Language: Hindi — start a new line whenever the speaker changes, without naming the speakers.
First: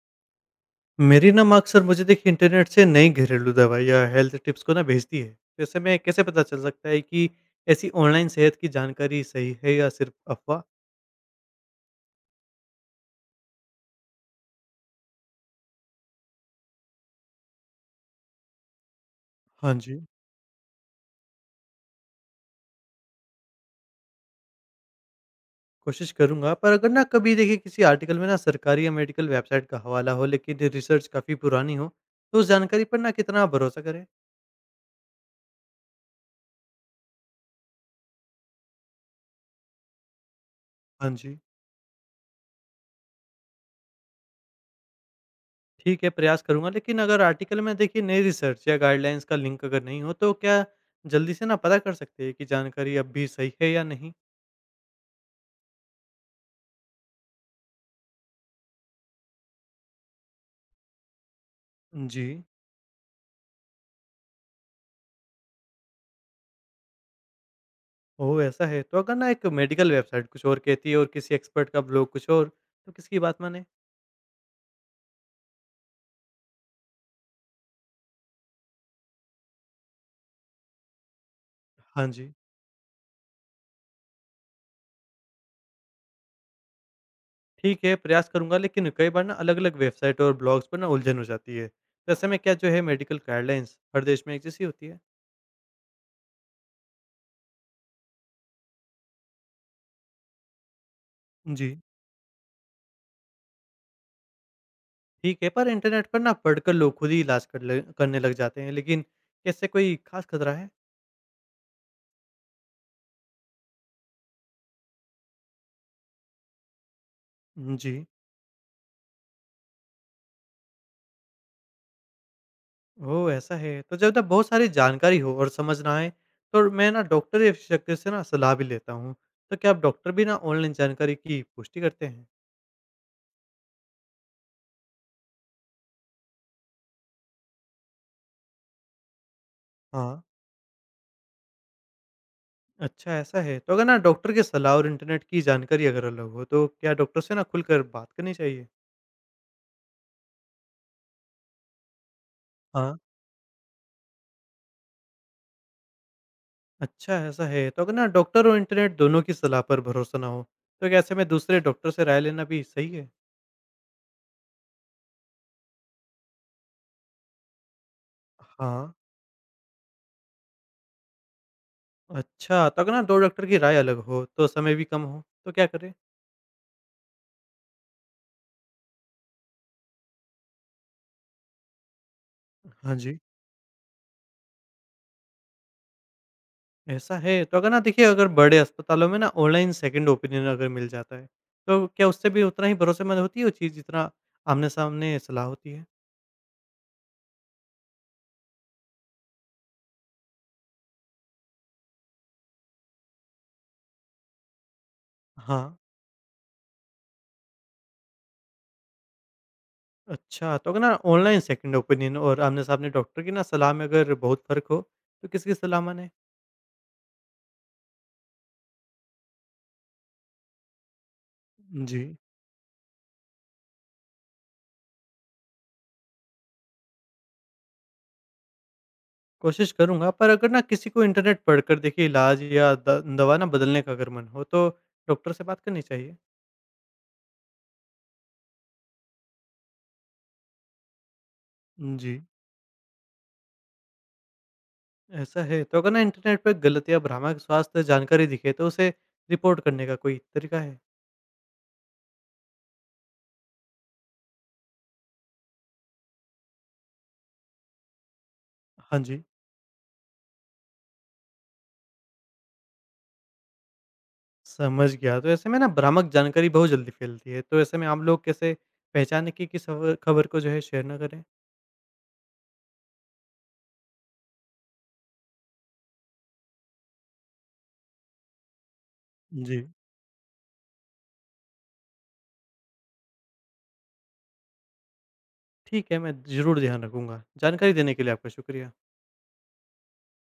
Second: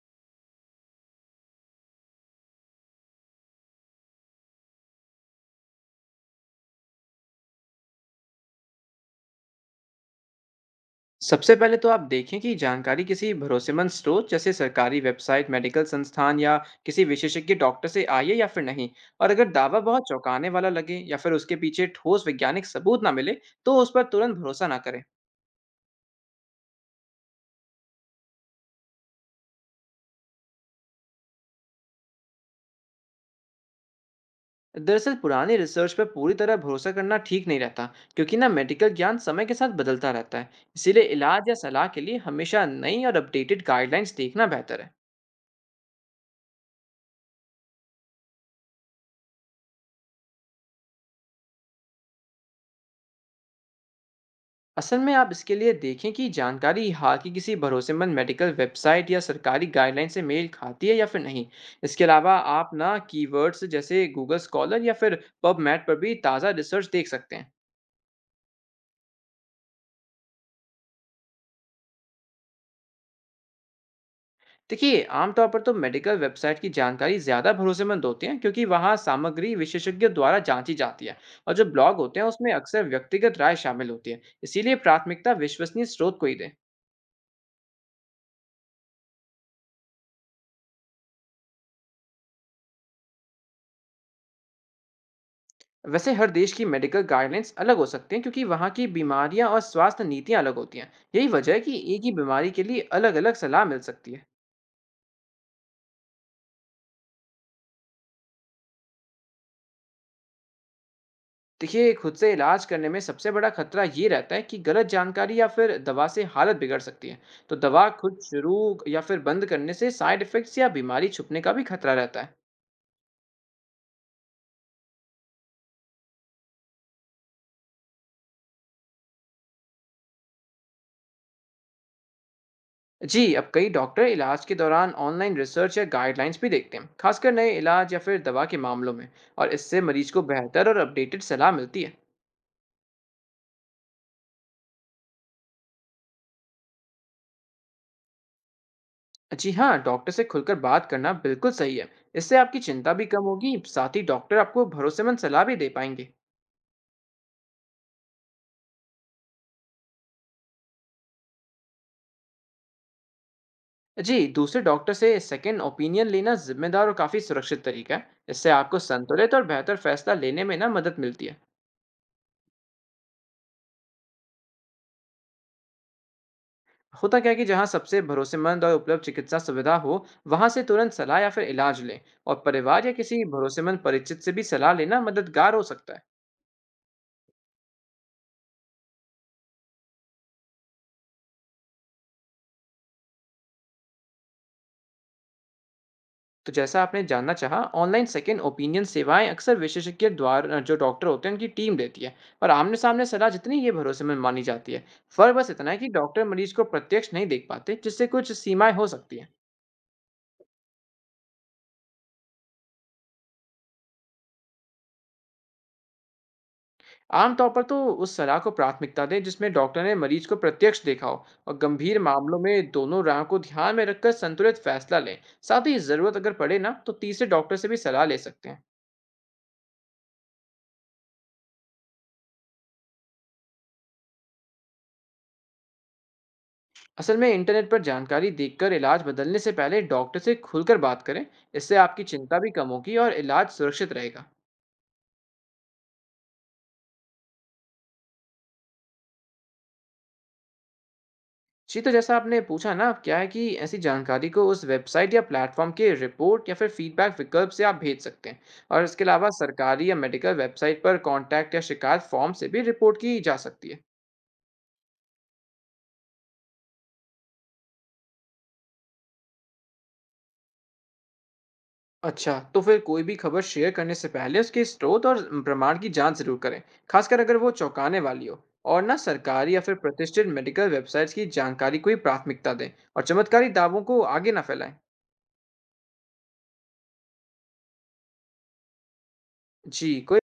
मेरी ना माँ अक्सर मुझे देखिए इंटरनेट से नई घरेलू दवाई या हेल्थ टिप्स को ना भेजती है। तो ऐसे में कैसे पता चल सकता है कि ऐसी ऑनलाइन सेहत की जानकारी सही है या सिर्फ अफवाह।
सबसे पहले तो आप देखें कि जानकारी किसी भरोसेमंद स्रोत जैसे सरकारी वेबसाइट, मेडिकल संस्थान या किसी विशेषज्ञ डॉक्टर से आई है या फिर नहीं। और अगर
हाँ
दावा
जी।
बहुत चौंकाने वाला लगे या फिर उसके पीछे ठोस वैज्ञानिक सबूत ना मिले, तो उस पर तुरंत भरोसा ना करें।
कोशिश करूंगा पर अगर ना कभी देखिए किसी आर्टिकल में ना सरकारी या मेडिकल वेबसाइट का हवाला हो लेकिन रिसर्च काफ़ी पुरानी हो तो उस जानकारी पर ना कितना भरोसा करें।
दरअसल पुरानी रिसर्च पर पूरी तरह भरोसा करना ठीक नहीं रहता, क्योंकि ना मेडिकल ज्ञान समय के साथ बदलता रहता है। इसीलिए
हाँ जी।
इलाज या सलाह के लिए हमेशा नई और अपडेटेड गाइडलाइंस देखना बेहतर है।
ठीक है प्रयास करूंगा लेकिन अगर आर्टिकल में देखिए नई रिसर्च या गाइडलाइंस का लिंक अगर नहीं हो तो क्या जल्दी से ना पता कर सकते हैं कि जानकारी अब भी सही है या नहीं।
असल में आप इसके लिए देखें कि जानकारी हाल की किसी भरोसेमंद मेडिकल वेबसाइट या सरकारी गाइडलाइन से मेल खाती है या फिर नहीं। इसके
जी।
अलावा आप ना कीवर्ड्स जैसे गूगल स्कॉलर या फिर पबमेड पर भी ताज़ा रिसर्च देख सकते हैं।
ओह! ऐसा है। तो अगर ना एक मेडिकल वेबसाइट कुछ और कहती है और किसी एक्सपर्ट का ब्लॉग कुछ और, तो किसकी बात मानें?
देखिए आमतौर पर तो मेडिकल वेबसाइट की जानकारी ज़्यादा भरोसेमंद होती है, क्योंकि वहाँ सामग्री विशेषज्ञ द्वारा जांची जाती है। और जो ब्लॉग
हाँ
होते हैं
जी।
उसमें अक्सर व्यक्तिगत राय शामिल होती है, इसीलिए प्राथमिकता विश्वसनीय स्रोत को ही दें।
ठीक है, प्रयास करूँगा लेकिन कई बार ना अलग-अलग वेबसाइट और ब्लॉग्स पर ना उलझन हो जाती है। तो ऐसे में क्या जो है मेडिकल गाइडलाइंस हर देश में एक जैसी होती है?
वैसे हर देश की मेडिकल गाइडलाइंस अलग हो सकते हैं, क्योंकि वहाँ की बीमारियाँ और स्वास्थ्य नीतियाँ अलग होती हैं। यही वजह है
जी।
कि एक ही बीमारी के लिए अलग अलग सलाह मिल सकती है।
ठीक है, पर इंटरनेट पर ना पढ़कर लोग खुद ही इलाज कर ले करने लग जाते हैं, लेकिन क्या इससे कोई खास खतरा है?
देखिए खुद से इलाज करने में सबसे बड़ा खतरा ये रहता है कि गलत जानकारी या फिर दवा से हालत बिगड़ सकती है। तो
हुँ,
दवा
जी।
खुद शुरू या फिर बंद करने से साइड इफेक्ट्स या बीमारी छुपने का भी खतरा रहता है।
ओह! ऐसा है। तो जब ना बहुत सारी जानकारी हो और समझ ना आए, तो मैं ना डॉक्टर या विशेषज्ञ से ना सलाह भी लेता हूँ। तो क्या आप डॉक्टर भी ना ऑनलाइन जानकारी की पुष्टि करते हैं?
जी, अब कई डॉक्टर इलाज के दौरान ऑनलाइन रिसर्च या गाइडलाइंस भी देखते हैं, खासकर नए इलाज या फिर दवा के मामलों में। और इससे मरीज को
हाँ।
बेहतर और अपडेटेड सलाह मिलती है।
अच्छा ऐसा है। तो अगर ना डॉक्टर की सलाह और इंटरनेट की जानकारी अगर अलग हो, तो क्या डॉक्टर से ना खुलकर बात करनी चाहिए?
जी हाँ, डॉक्टर से खुलकर बात करना बिल्कुल सही है। इससे आपकी चिंता
हाँ।
भी कम होगी, साथ ही डॉक्टर आपको भरोसेमंद सलाह भी दे पाएंगे।
अच्छा ऐसा है। तो अगर ना डॉक्टर और इंटरनेट दोनों की सलाह पर भरोसा ना हो, तो क्या ऐसे में दूसरे डॉक्टर से राय लेना भी सही है?
जी, दूसरे डॉक्टर से सेकंड ओपिनियन लेना जिम्मेदार और काफ़ी सुरक्षित तरीका है। इससे आपको
हाँ।
संतुलित और बेहतर फैसला लेने में ना मदद मिलती है।
अच्छा, तो अगर ना 2 डॉक्टर की राय अलग हो, तो समय भी कम हो, तो क्या करें?
होता क्या है कि जहाँ सबसे भरोसेमंद और उपलब्ध चिकित्सा सुविधा हो, वहाँ से तुरंत सलाह या फिर इलाज लें। और परिवार या
हाँ जी।
किसी भरोसेमंद परिचित से भी सलाह लेना मददगार हो सकता है।
ऐसा है? तो अगर ना देखिए अगर बड़े अस्पतालों में ना ऑनलाइन सेकंड ओपिनियन अगर मिल जाता है, तो क्या उससे भी उतना ही भरोसेमंद होती है वो चीज़ जितना आमने-सामने सलाह होती है?
तो जैसा आपने जानना चाहा, ऑनलाइन सेकंड ओपिनियन सेवाएं अक्सर विशेषज्ञ द्वारा जो डॉक्टर होते हैं उनकी टीम देती है। और आमने सामने सलाह जितनी ये भरोसेमंद मानी जाती है। फर्क बस
हाँ।
इतना है कि डॉक्टर मरीज को प्रत्यक्ष नहीं देख पाते, जिससे कुछ सीमाएं हो सकती हैं।
अच्छा, तो अगर ना ऑनलाइन सेकंड ओपिनियन और आमने-सामने डॉक्टर की ना सलाह में अगर बहुत फ़र्क हो, तो किसकी सलाह मानें?
आमतौर पर तो उस सलाह को प्राथमिकता दें जिसमें डॉक्टर ने मरीज को प्रत्यक्ष देखा हो, और गंभीर
जी।
मामलों में दोनों राह को ध्यान में रखकर संतुलित फैसला लें। साथ ही जरूरत अगर पड़े ना, तो तीसरे डॉक्टर से भी सलाह ले सकते हैं।
कोशिश करूँगा, पर अगर ना किसी को इंटरनेट पढ़कर देखिए इलाज या द दवा ना बदलने का अगर मन हो, तो डॉक्टर से बात करनी चाहिए?
असल में इंटरनेट पर जानकारी देखकर इलाज बदलने से पहले डॉक्टर से खुलकर बात करें। इससे आपकी
जी।
चिंता भी कम होगी और इलाज सुरक्षित रहेगा।
ऐसा है, तो अगर ना इंटरनेट पर गलत या भ्रामक स्वास्थ्य जानकारी दिखे तो उसे रिपोर्ट करने का कोई तरीका है?
जी, तो जैसा आपने पूछा ना, अब क्या है कि ऐसी जानकारी को उस वेबसाइट या प्लेटफॉर्म के रिपोर्ट या फिर फीडबैक विकल्प से आप भेज सकते हैं। और
हाँ
इसके
जी।
अलावा सरकारी या मेडिकल वेबसाइट पर कॉन्टैक्ट या शिकायत फॉर्म से भी रिपोर्ट की जा सकती है।
समझ गया। तो ऐसे में ना भ्रामक जानकारी बहुत जल्दी फैलती है, तो ऐसे में आम लोग कैसे पहचाने कि किस खबर खबर को जो है शेयर ना करें?
अच्छा, तो फिर कोई भी खबर शेयर करने से पहले उसके स्रोत और प्रमाण की जांच ज़रूर करें, खासकर अगर वो चौंकाने वाली हो। और ना सरकारी या
जी।
फिर प्रतिष्ठित मेडिकल वेबसाइट्स की जानकारी को ही प्राथमिकता दें और चमत्कारी दावों को आगे ना फैलाएं।
ठीक है, मैं ज़रूर ध्यान रखूंगा। जानकारी देने के लिए आपका शुक्रिया।
जी, कोई